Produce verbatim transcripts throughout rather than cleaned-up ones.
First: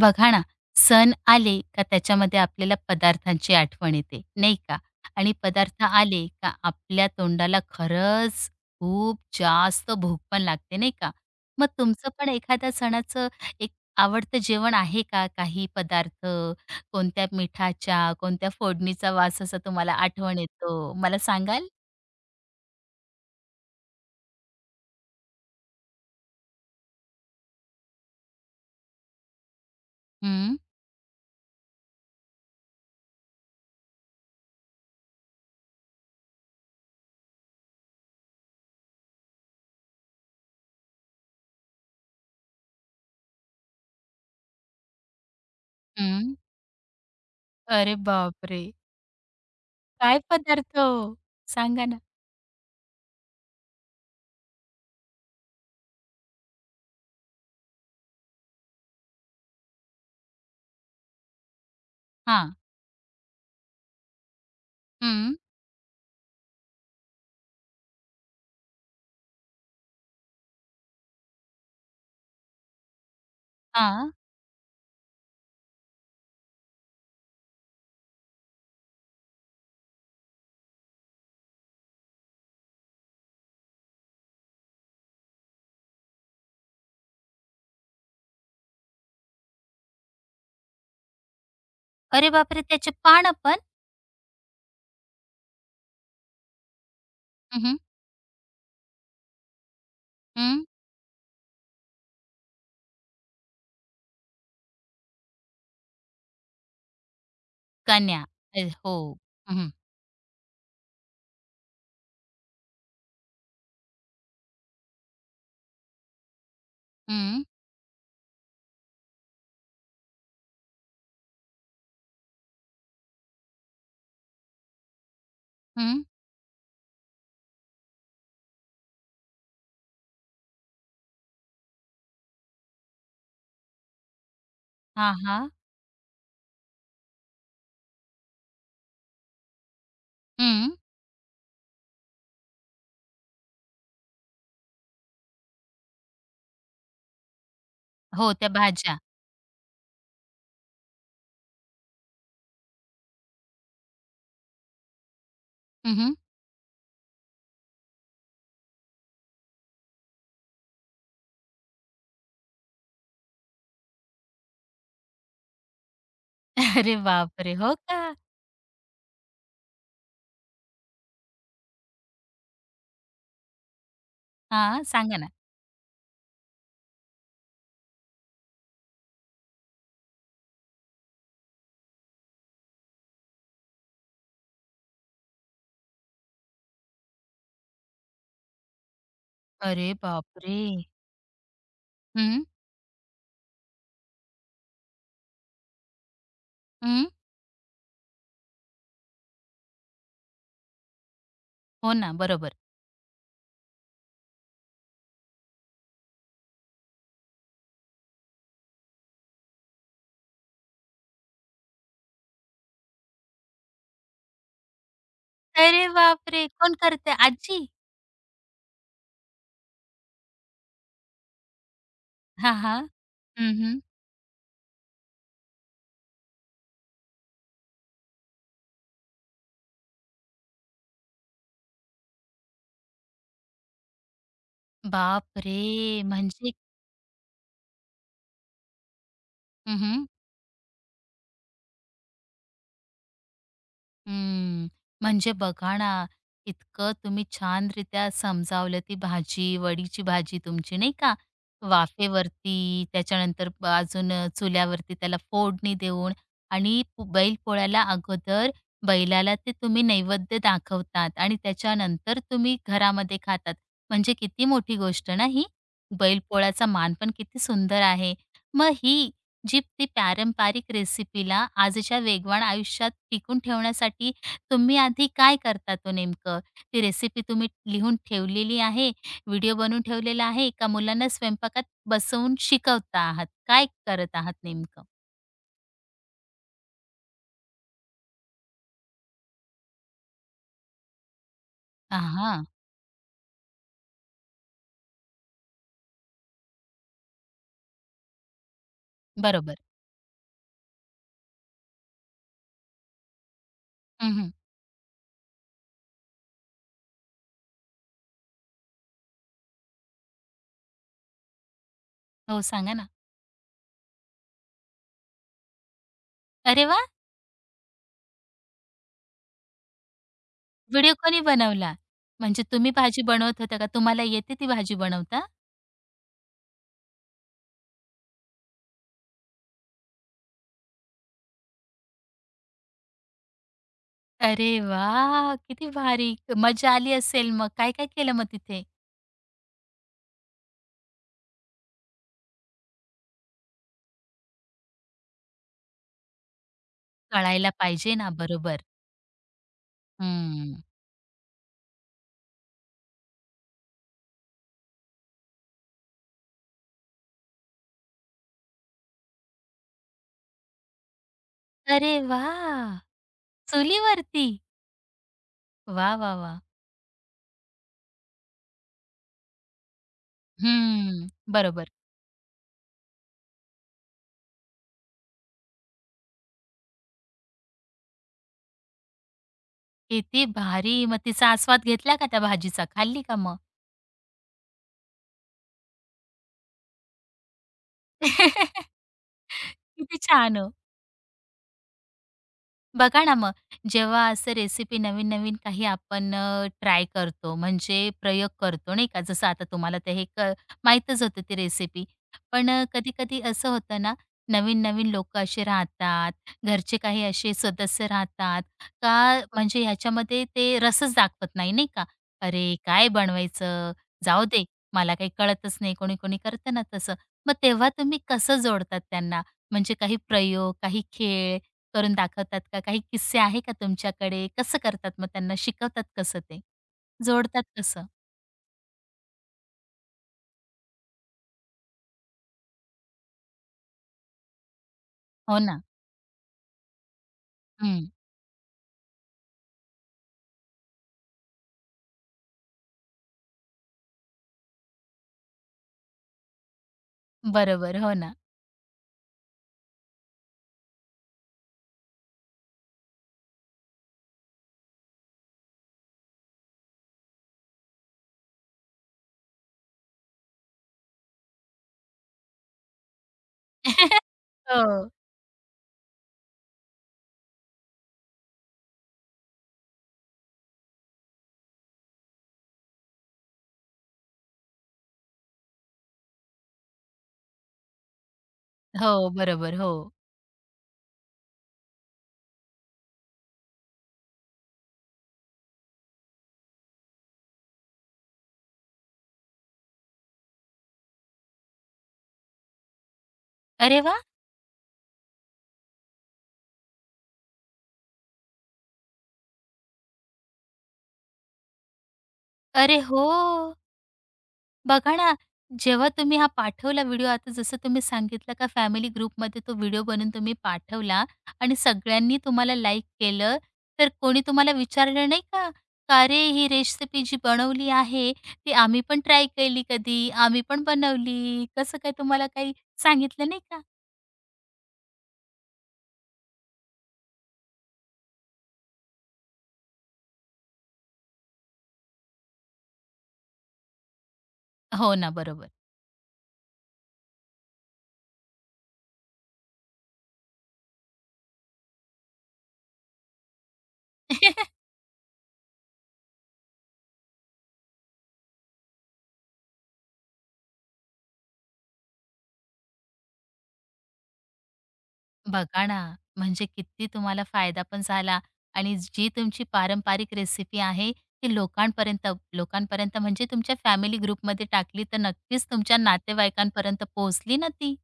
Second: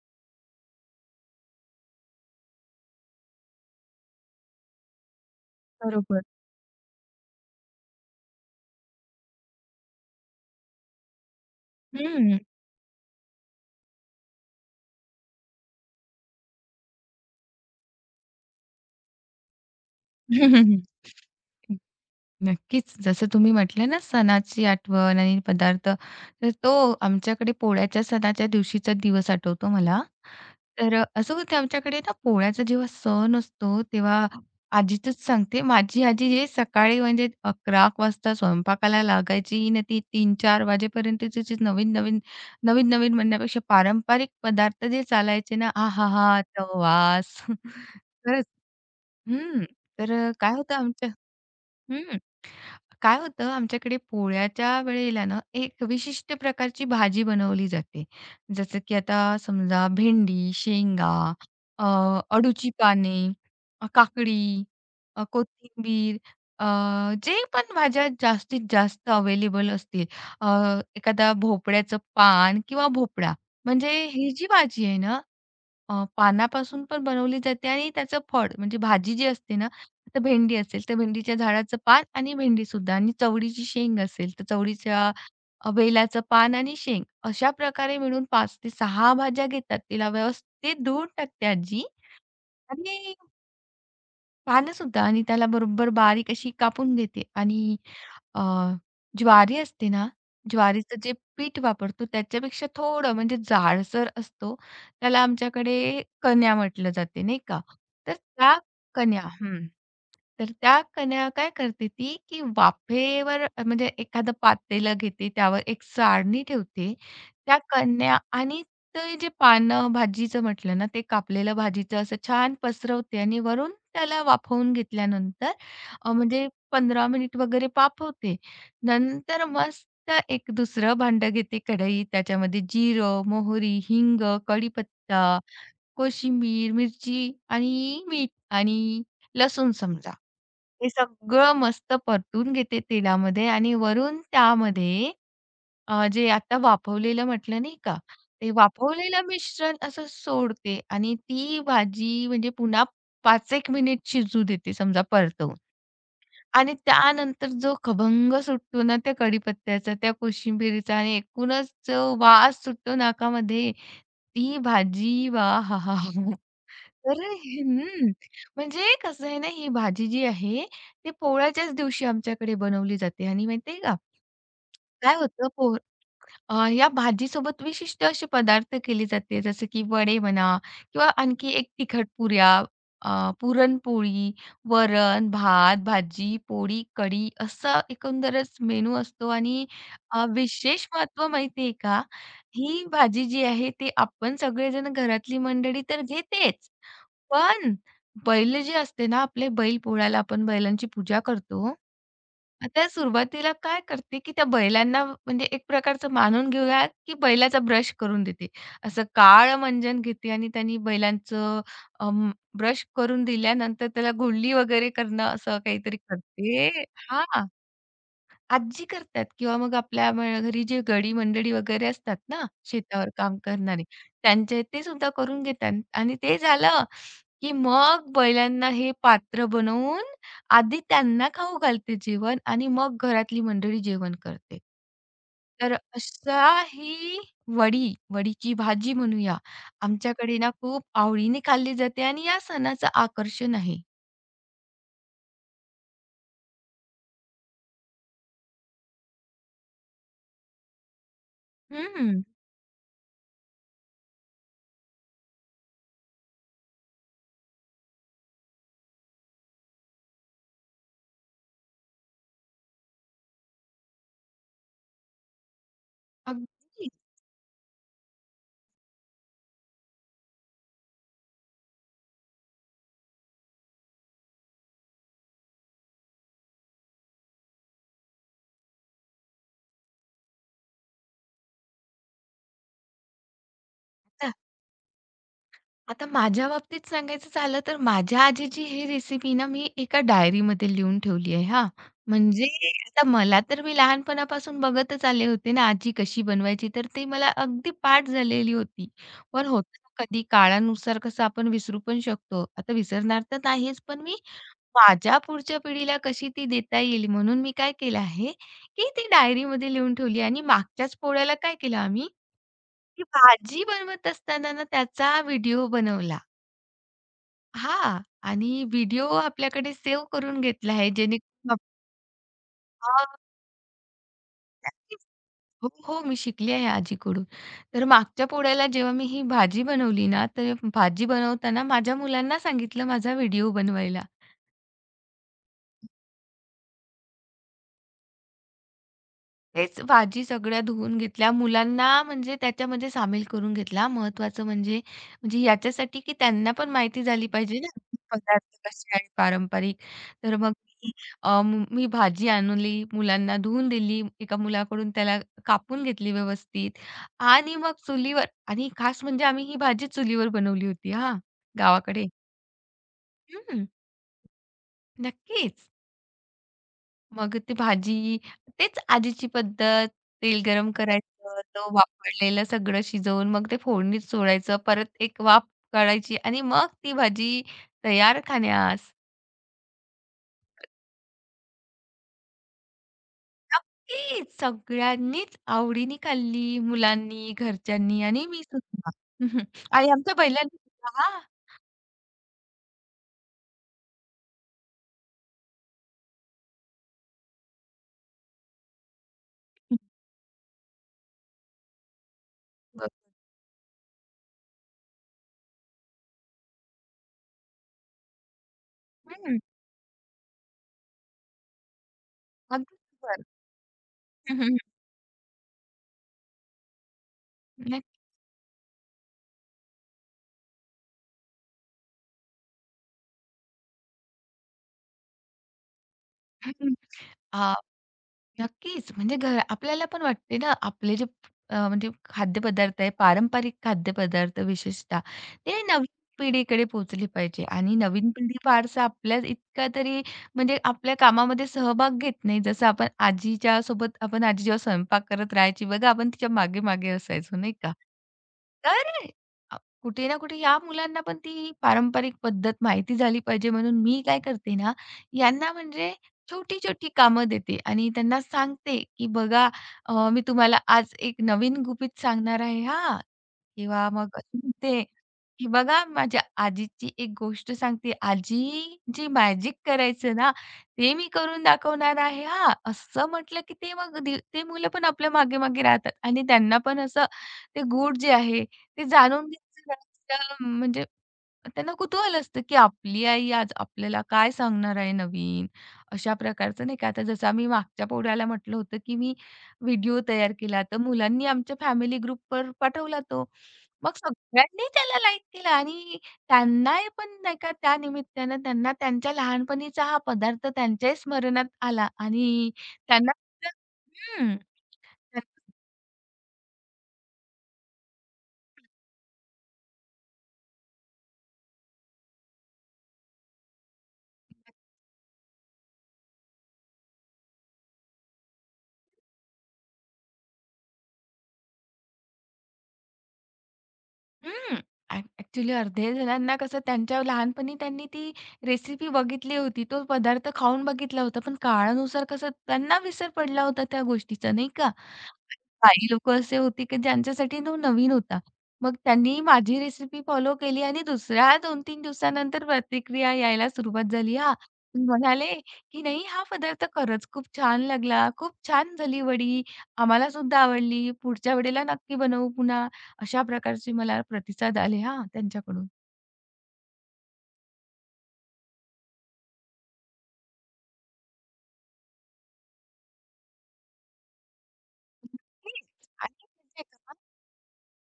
बघा ना, सण आले का त्याच्यामध्ये आपल्याला पदार्थांची आठवण येते, नाही का? आणि पदार्थ बरोबर. आले का आपल्या तोंडाला खरंच खूप जास्त भूक पण लागते, नाही का? मग तुमचं पण हं. एखाद्या सणाचं एक आवडतं जेवण आहे का? काही पदार्थ, कोणत्या मिठाच्या, कोणत्या फोडणीचा वास असा तुम्हाला आठवण येतो? मला सांगाल? नक्कीच. जसं तुम्ही म्हटलं ना, सणाची आठवण आणि पदार्थ, तर तो आमच्याकडे पोळ्याच्या सणाच्या दिवशीचा दिवस आठवतो मला. हं, तर अ, असं होतं आमच्याकडे ना पोळ्याचा जेव्हा सण असतो, तेव्हा आजीचंच सांगते, माझी आजी हे सकाळी म्हणजे अकरा वाजता स्वयंपाकाला लागायची आणि ती तीन चार वाजेपर्यंत तिचे नवीन-नवीन, नवीन-नवीन म्हणण्यापेक्षा पारंपरिक पदार्थ जे चालायचे ना, हं. आहाहा! तो वास. अरे खरंच. बापरे! हं. तर काय अ, काय होतं पदार्थ हो? आमच्या सांगा ना? हं. काय होतं आमच्याकडे पोळ्याच्या वेळेला ना, एक विशिष्ट प्रकारची भाजी बनवली जाते. जसं की आता समजा भेंडी, शेंगा, अ, हां. अळूची पाने, अ, काकडी, अ, हं. कोथिंबीर, अ, जे पण भाज्या जास्तीत जास्त अवेलेबल असतील. अ, एखादा भोपळ्याचं पान किंवा भोपळा. म्हणजे हां. ही जी भाजी आहे ना, अ, पानापासून पण बनवली जाते आणि त्याचं फळ म्हणजे भाजी जी असते ना, तर भेंडी असेल तर भेंडीच्या झाडाचं पान आणि भेंडीसुद्धा आणि चवळीची शेंग असेल तर चवळीच्या अ, वेलाचं पान आणि शेंग अशा प्रकारे मिळून पाच ते सहा भाज्या घेतात. तिला व्यवस्थित धुवून टाकते आजी. अरे बापरे! त्याचे आणि पानं पण? पानंसुद्धा आणि त्याला बरोबर बारीक अशी कापून घेते हं, हं, आणि अ, ज्वारी असते ना, हं. ज्वारीचं जे पीठ वापरतो त्याच्यापेक्षा थोडं म्हणजे जाडसर असतो. त्याला आमच्याकडे कण्या म्हटलं जाते नाही का. तर त्या अ, हो. कण्या हं, हं. हं, तर त्या कण्या काय करते ती, की वाफेवर म्हणजे एखादं पातेलं घेते त्यावर एक चाळणी ठेवते. हं, त्या कण्या आणि तर हे जे पानं भाजीचं म्हटलं ना, ते कापलेलं भाजीचं असं छान पसरवते आणि वरून त्याला वाफवून घेतल्यानंतर हं. अ, म्हणजे पंधरा मिनिट वगैरे वाफवते. नंतर मस्त एक दुसरं भांडं घेते कढई. त्याच्यामध्ये जिरं, मोहरी, हिंग, हां, कढीपत्ता, हां. कोशिंबीर, मिरची आणि मीठ आणि लसूण समजा. हं. हे सगळं मस्त परतून घेते तेलामध्ये आणि वरून त्यामध्ये अ, जे आता वाफवलेलं म्हटलं नाही का, हो, त्या ते भाज्या. वाफवलेलं मिश्रण असं सोडते आणि ती भाजी म्हणजे पुन्हा पाच एक मिनिट शिजू देते समजा परतवून. हं, आणि त्यानंतर जो खभंग सुटतो ना त्या कढीपत्त्याचा, त्या कोशिंबिरीचा आणि एकूणच जो वास सुटतो नाकामध्ये, ती भाजी वाहाहा! अरे तर बापरे! हो हं, का? म्हणजे कसं आहे ना, ही भाजी जी आहे, ती पोळ्याच्याच दिवशी आमच्याकडे बनवली जाते आणि माहिती का, हां, काय सांगा ना. होतं पो अ, या भाजीसोबत विशिष्ट असे पदार्थ केले जाते, जसं की वडे म्हणा किंवा आणखी एक तिखट पुऱ्या, अ, पुरणपोळी, वरण, भात, भाजी, पोळी, कढी असा एकंदरच मेनू असतो आणि अरे अ, बापरे! विशेष महत्त्व माहिती का? हं, ही भाजी जी आहे, ते आपण सगळेजण घरातली मंडळी तर घेतेच, हं. पण बैल जे असते ना, आपले बैल पोळ्याला आपण बैलांची पूजा करतो. हो ना, बरोबर. आता सुरुवातीला काय करते, की त्या बैलांना म्हणजे एक प्रकारचं मानून घेऊयात, की बैलाचा ब्रश करून देते. असं काळं मंजन घेते आणि त्यांनी बैलांचं अं, ब्रश करून दिल्यानंतर त्याला गुळली वगैरे करणं असं अरे काहीतरी बापरे! कोण करते. करते? हां. आजी? आजी करतात किंवा मग आपल्या म घरी जे गडी मंडळी वगैरे असतात ना, हां, हां. शेतावर काम हं, करणारे, त्यांचे ते सुद्धा करून घेतात आणि ते झालं, की मग बैलांना हे पात्र बनवून आधी त्यांना खाऊ घालते जेवण आणि मग घरातली मंडळी जेवण करते. बापरे! तर अशा म्हणजे ही वडी, वडीची भाजी म्हणूया, आमच्याकडे ना खूप आवडीने खाल्ली जाते आणि या सणाचं आकर्षण आहे. हम्म, म्हणजे बघा ना, इतकं तुम्ही छानरित्या समजावलं ती भाजी, वडीची भाजी तुमची नाही का, हं, वाफेवरती, त्याच्यानंतर ब अजून अ, चुल्यावरती त्याला फोडणी देऊन आणि पु बैलपोळ्याला अगोदर बैलाला ते तुम्ही नैवेद्य दाखवतात आणि त्याच्यानंतर तुम्ही घरामध्ये खातात. म्हणजे किती मोठी गोष्ट ना ही. बैलपोळ्याचा अगदी. मान पण किती सुंदर आहे. मग ही जी ती पारंपरिक रेसिपीला आजच्या वेगवान आयुष्यात टिकून ठेवण्यासाठी तुम्ही आधी काय करता तो नेमकं? ती रेसिपी तुम्ही लिहून ठेवलेली आहे, व्हिडिओ बनवून ठेवलेला आहे का मुलांना स्वयंपाकात बसवून शिकवता आहात? काय करत आहात नेमकं? आता माझ्या बाबतीत सांगायचं झालं तर माझ्या आजीची ही रेसिपी ना मी एका डायरीमध्ये लिहून ठेवली आहे हां. आ, म्हणजे आता मला तर मी लहानपणापासून बघतच आले होते ना आजी कशी बनवायची, तर ती मला अगदी पाठ झालेली होती. पण बरोबर. होतं ना कधी काळानुसार कसं आपण विसरू पण शकतो. आता विसरणार तर नाहीच, पण मी हं, माझ्या पुढच्या पिढीला कशी ती देता येईल म्हणून मी काय केलं आहे, की ती डायरीमध्ये लिहून ठेवली आणि मागच्याच पोळ्याला काय केलं आम्ही, हो, सांगा ना. की भाजी बनवत असताना ना त्याचा व्हिडिओ बनवला. अरे वाह! हां. आणि व्हिडिओ आपल्याकडे सेव्ह करून घेतला आहे व्हिडिओ कोणी जेणेकरून बनवला? म्हणजे तुम्ही भाजी हां, बनवत होता का? तुम्हाला येते ती भाजी नक्कीच. बनवता? हो, हो. मी शिकली आहे आजीकडून. तर मागच्या पोळ्याला जेव्हा मी ही भाजी बनवली ना, तर भाजी बनवताना माझ्या मुलांना सांगितलं माझा व्हिडिओ बनवायला. अरे वाह! किती भारी. मजा आली असेल मग. काय-काय केलं मग तिथे? तेच भाजी सगळ्या धुवून घेतल्या. मुलांना म्हणजे त्याच्यामध्ये सामील करून घेतला. महत्त्वाचं म्हणजे, म्हणजे याच्यासाठी की त्यांना पण माहिती झाली कळायला पाहिजे ना, पाहिजे ना, बरोबर. पदार्थ कसे आहेत पारंपरिक. तर मग हं. मी अ, मु- मी भाजी आणली, मुलांना धुवून दिली. एका मुलाकडून त्याला कापून घेतली व्यवस्थित आणि मग चुलीवर आणि खास म्हणजे आम्ही ही भाजी चुलीवर बनवली होती हां, अरे गावाकडे. वा, हं, चुलीवरती. नक्कीच. वाह, वा, वा, मग ती भाजी, तेच आजीची पद्धत, तेल गरम हं, करायचं, बरोबर. तो वापरलेलं सगळं शिजवून मग ते फोडणीत सोडायचं, परत एक वाफ काढायची आणि मग ती भाजी तयार खाण्यास. किती भारी. मग तिचा आस्वाद घेतला का त्या भाजीचा? खाल्ली का मग? नक्कीच सगळ्यांनीच आवडीने खाल्ली, मुलांनी, घरच्यांनी आणि मी सुद्धा. हम्म. आणि किती आमच्या छान ओ. बैलांनी सुद्धा हां. बघा ना मग, जेव्हा असं रेसिपी नवीन-नवीन काही आपण ट्राय करतो, म्हणजे प्रयोग करतो, नाही का. जसं आता तुम्हाला ते हे क माहीतच होतं ती रेसिपी. पण बरोबर. कधी-कधी असं होतं ना, नवीन-नवीन लोक असे राहतात, घरचे काही असे सदस्य राहतात का हं, म्हणजे ह्याच्यामध्ये ते रसच दाखवत नाही, नाही का. "अरे, अगदी काय बरोबर. बनवायचं? जाऊ दे, हं, मला काही कळतच नाही." कोणी-कोणी करतं ना तसं. मग तेव्हा नक्की. तुम्ही कसं जोडतात त्यांना? म्हणजे काही प्रयोग, काही खेळ करून दाखवतात का? काही किस्से आहे का तुमच्याकडे? कसं करतात मग त्यांना शिकवतात कसं ते? हं, जोडतात आ कसं? नक्कीच. म्हणजे घ आपल्याला पण वाटते ना, आपले जे अ, म्हणजे खाद्यपदार्थ आहे, पारंपरिक खाद्यपदार्थ विशेषतः, हो ना. ते नवीन पिढीकडे पोहोचले पाहिजे आणि हं. नवीन पिढी फारसं आपल्या इतका तरी म्हणजे आपल्या कामामध्ये सहभाग घेत नाही. जसं आपण आजीच्या सोबत आपण आजी जेव्हा स्वयंपाक करत राहायची बघा, आपण तिच्या मागे-मागे असायचो नाही का? बरोबर. हो ना. तर अ, कुठे ना कुठे या मुलांना पण ती पारंपरिक पद्धत माहिती झाली पाहिजे म्हणून मी काय करते ना, यांना म्हणजे छोटी-छोटी कामं देते आणि त्यांना सांगते, की "बघा अ, मी तुम्हाला आज एक नवीन गुपित सांगणार आहे हां." किंवा मग ते, हो. की "बघा माझ्या आजीची एक गोष्ट सांगते. आजी जी मॅजिक करायचं ना, ते मी करून दाखवणार आहे हां." असं म्हटलं, की ते मग दी ते मुलं पण आपल्या मागे-मागे राहतात आणि त्यांना पण असं ते गूढ जे आहे ते हो. जाणून बरोबर. हो. घ्यायचं जरासं म्हणजे त्यांना कुतूहल असतं, की आपली आई आज आपल्याला काय सांगणार आहे नवीन? अशा प्रकारचं नाही का, आता जसं आम्ही मागच्या पोळ्याला म्हटलं होतं, की मी व्हिडिओ तयार केला, तर मुलांनी आमच्या फॅमिली ग्रुपवर पाठवला तो. अरे मग वा, सगळ्यांनी त्याला लाईक केला आणि त्यांना हे पण नाही का त्यानिमित्तानं त्यांना त्यांच्या लहानपणीचा हा पदार्थ त्यांच्याही स्मरणात आला आणि अरे हो! त्यांना हं, बघा ना, जेव्हा तुम्ही हा पाठवला व्हिडिओ आता जसं तुम्ही सांगितलं का फॅमिली ग्रुपमध्ये तो व्हिडिओ बनवून तुम्ही पाठवला आणि सगळ्यांनी तुम्हाला लाईक केलं, तर कोणी तुम्हाला विचारलं नाही का? का "अरे, ही रेसिपी जी बनवली आहे, ती आम्ही पण ट्राय केली कधी, आम्ही पण बनवली." कसं काय तुम्हाला काही सांगितलं नाही का? हं. ॲक ॲक्चुअली अर्धे जणांना कसं त्यांच्या लहानपणी त्यांनी ती रेसिपी बघितली होती. तो पदार्थ खाऊन बघितला होता, पण काळानुसार कसं त्यांना विसर पडला होता त्या गोष्टीचा, नाही का? हो ना, बरोबर. काही लोकं असे होते, की ज्यांच्यासाठी तो नवीन होता. मग त्यांनी माझी रेसिपी फॉलो केली आणि दुसऱ्या दोन तीन दिवसानंतर प्रतिक्रिया यायला सुरुवात झाली हा. म्हणाले, की "नाही हा पदार्थ खरंच खूप छान लागला. खूप छान झाली वडी. आम्हाला सुद्धा आवडली. पुढच्या वेळेला नक्की बनवू पुन्हा." अशा प्रकारचे मला प्रतिसाद आले हां बघा त्यांच्याकडून. ना, म्हणजे किती तुम्हाला फायदा पण झाला आणि जी तुमची पारंपरिक रेसिपी आहे, ती लोकांपर्यंत लोकांपर्यंत म्हणजे तुमच्या फॅमिली ग्रुपमध्ये टाकली, तर नक्कीच नक्कीच. तुमच्या आणि म्हणजे नातेवाईकांपर्यंत पोहोचली ना ती.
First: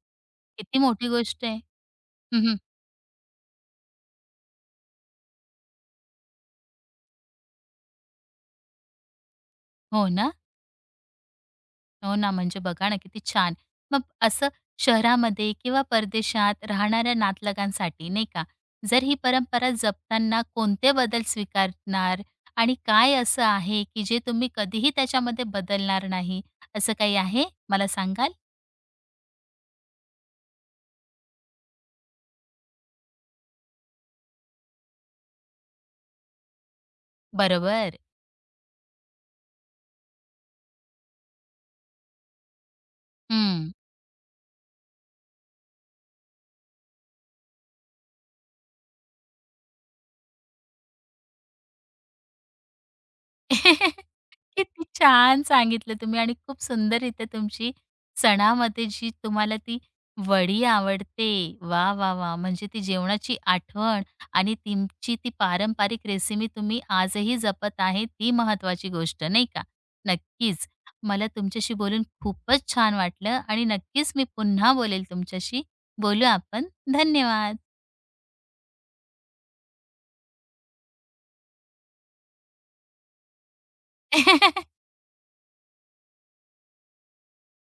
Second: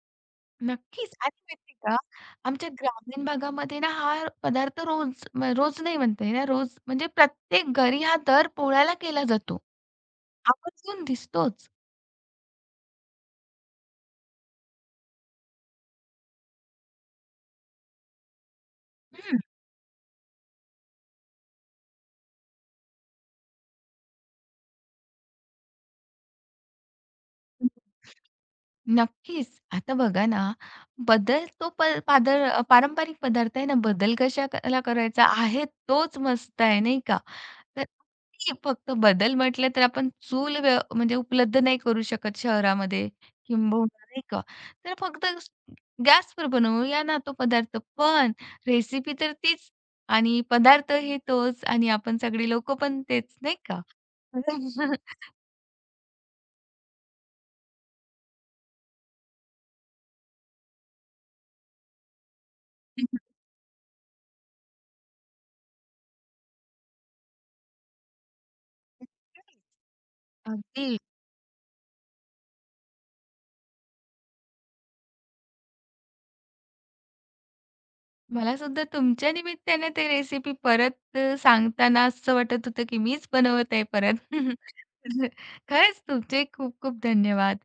किती मोठी नक्कीच आणि गोष्ट आहे. माहिती आहे का, हं, आमच्या ग्रामीण भागामध्ये ना हा पदार्थ रोज म रोज नाही म्हणता येणार, रोज म्हणजे प्रत्येक घरी हा दर पोळ्याला केला जातो. हो ना? आवर्जून दिसतोच. हो ना, म्हणजे बघा ना, किती छान. मग असं शहरामध्ये किंवा परदेशात राहणाऱ्या नातलगांसाठी नाही का, जर ही हं. परंपरा जपताना कोणते बदल स्वीकारणार आणि काय असं आहे, की जे तुम्ही कधीही त्याच्यामध्ये बदलणार नाही, असं काही आहे? मला सांगाल? नक्कीच. आता बघा ना, बदल तो प पादर पारंपरिक पदार्थ आहे ना, बदल कशाला करायचा आहे तोच मस्त आहे, नाही का? तर बरोबर. ते फक्त बदल म्हटलं तर आपण चूल व्य म्हणजे उपलब्ध नाही करू शकत शहरामध्ये हं. किंबहुना, नाही का? तर फक्त गॅसवर बनवूया ना तो पदार्थ. पण रेसिपी तर तीच आणि पदार्थ हे तोच आणि आपण सगळी लोकं पण तेच, नाही का? किती छान सांगितलं तुम्ही आणि खूप सुंदररीत्या तुमची सणामध्ये जी तुम्हाला ती वडी आवडते. वा, वा, वाह! म्हणजे ती जेवणाची आठवण आणि तुमची ती पारंपरिक रेसिपी तुम्ही आजही जपत आहे, ती महत्वाची गोष्ट नाही का? नक्कीच. अगदी. मला तुमच्याशी बोलून खूपच छान वाटलं आणि नक्कीच मी पुन्हा बोलेल तुमच्याशी. बोलू आपण. धन्यवाद. मला सुद्धा तुमच्या निमित्ताने ते रेसिपी परत अ, सांगताना असं वाटत होतं, की मीच बनवत आहे परत. खरंच तुमचे खूप खूप धन्यवाद.